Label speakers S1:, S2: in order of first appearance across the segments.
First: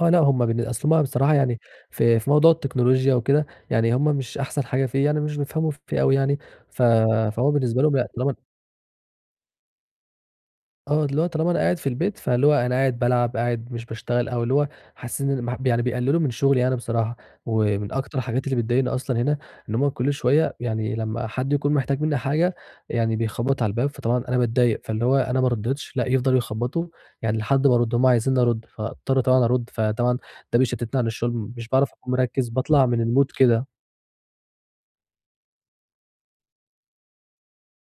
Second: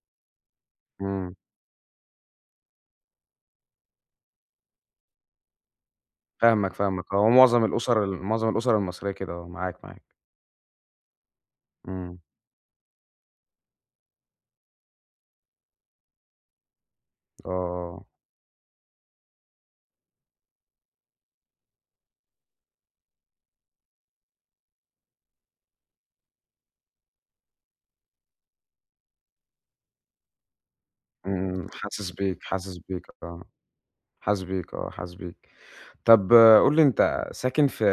S1: آه لأ، هُم بالن أصل هُم
S2: إمم.
S1: بصراحة يعني، في في موضوع التكنولوجيا وكده يعني، هُم مش أحسَن حاجة فيه، يعني مش بيفهَموا فيه أوي يعني،
S2: فاهمك
S1: ف
S2: فاهمك، هو
S1: فهو
S2: معظم
S1: بالنسبة لهُم
S2: الأُسر
S1: لأ
S2: ال
S1: طالما
S2: معظم الأُسر المصرية كده آه، معاك معاك.
S1: آه، اللي هو طالما أنا قاعد في
S2: إمم.
S1: البيت، فاللي هو أنا قاعد بالعب، قاعد مش باشتغل، أو اللي هو حاسِّين إن [unintelligible] يعني بيقلِّلوا من شغلي يعني بصراحة. ومن
S2: آه.
S1: أكتر الحاجات اللي بتضايِقني أصلًا هنا، إن هُم كل شوية يعني لمّا حد يكون محتاج منِّي حاجة يعني، بيخبط على الباب، فطبعًا أنا باتضايق، فاللي هو أنا ما رَدِّتش، لأ يفضَلوا يخبّطوا يعني لحد ما أرد، هُم عايزينّي أرد، فأضطَر طبعًا أرد، فطبعًا ده بيشتِّتني عن الشغل،
S2: إمم،
S1: مش باعرف
S2: حاسس
S1: أكون
S2: بيك،
S1: مركِّز،
S2: حاسس
S1: باطلَع من
S2: بيك،
S1: الmood
S2: آه
S1: كده.
S2: حاسس بيك، آه. حاسس بيك. طَب قُل لي، أنتَ ساكِن في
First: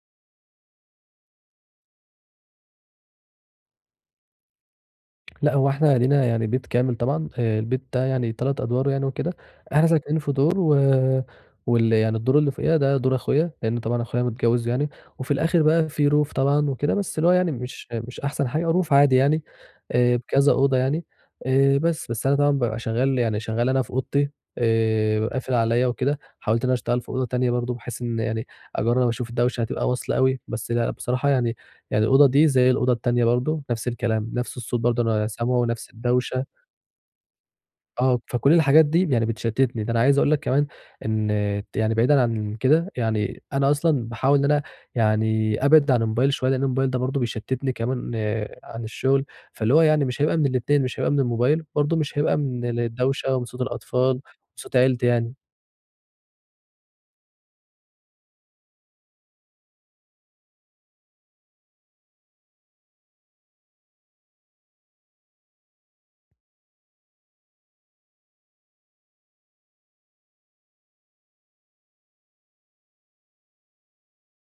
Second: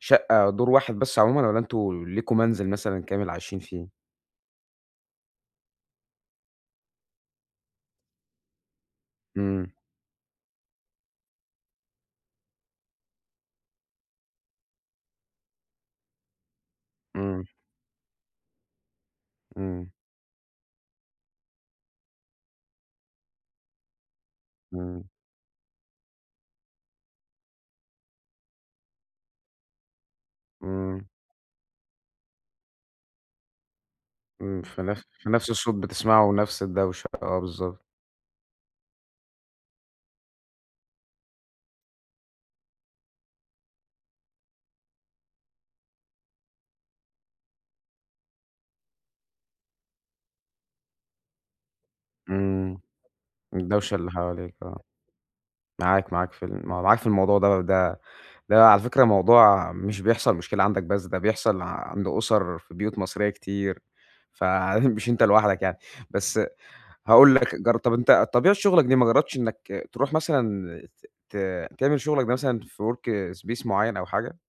S2: شقة دور واحد بس عمومًا، والّا أنتم ليكم منزِل مثلًا كامل عايشين فيه؟
S1: لأ، هو إحنا لينا يعني بيت كامل طبعًا، آآ، البيت ده يعني 3 أدوار يعني وكده،
S2: إمم.
S1: إحنا ساكنين في دور، و وال يعني الدور اللي فوقينا ده دور أخويا، لإن طبعًا أخويا متجوز يعني، وفي الآخِر بقى في roof طبعًا وكده، بس اللي هو
S2: إمم.
S1: يعني مش مش أحسن حاجة، roof عادي يعني،
S2: إمم.
S1: آآ، بكذا أوضة يعني، آآ، بس. بس أنا طبعًا بابقى شغَّال يعني شغَّال أنا في أوضتي،
S2: إمم.
S1: آآ، ب قافِل عليّا وكده، حاوَلت إن أنا أشتغَل في أوضة تانية برضه، بحيث إن يعني أجرّب أشوف الدَوشة هتبقى واصلة أوي، بس لأ
S2: إمم.
S1: بصراحة يعني يعني الأوضة دي زي الأوضة التانية برضه، نَفْس الكلام، نَفْس
S2: إمم،
S1: الصوت برضه
S2: فنف
S1: أنا
S2: فنَفْس
S1: سامعه،
S2: الصوت
S1: نَفْس
S2: بتسمَعه
S1: الدَوشة.
S2: ونَفْس الدَوشة. آه، بالضبط.
S1: آه، فكل الحاجات دي يعني بتشتِّتني، ده أنا عايِز أقول لك كمان إن يعني بعيدًا عن كده، يعني أنا أصلًا باحاول إن أنا يعني أبعَد عن الموبايل شوية، لإن الموبايل ده برضه بيشتِّتني كمان عن الشغل، فاللي هو يعني مش هيبقى من الاتنين، مش هيبقى من الموبايل وبرضه مش هيبقى من
S2: إمم،
S1: الدَوشة، ومن صوت
S2: الدَوشة اللي
S1: الأطفال ومن
S2: حواليك،
S1: صوت
S2: آه.
S1: عيلتي يعني.
S2: معاك، معاك في ال م معاك في الموضوع ده ده ده على فكرة موضوع مش بيحصل مشكلة عندك بس، ده بيحصل عند أسر في بيوت مصرية كتير، فمش أنتَ لوحدك يعني. بس هاقول لك جرب طَب أنتَ طبيعة شغلك دي، ما جرَّبتِش إنَّك ترُوح مثلًا ت ت تعمل شغلك ده مثلًا في work space معيَّن أو حاجة؟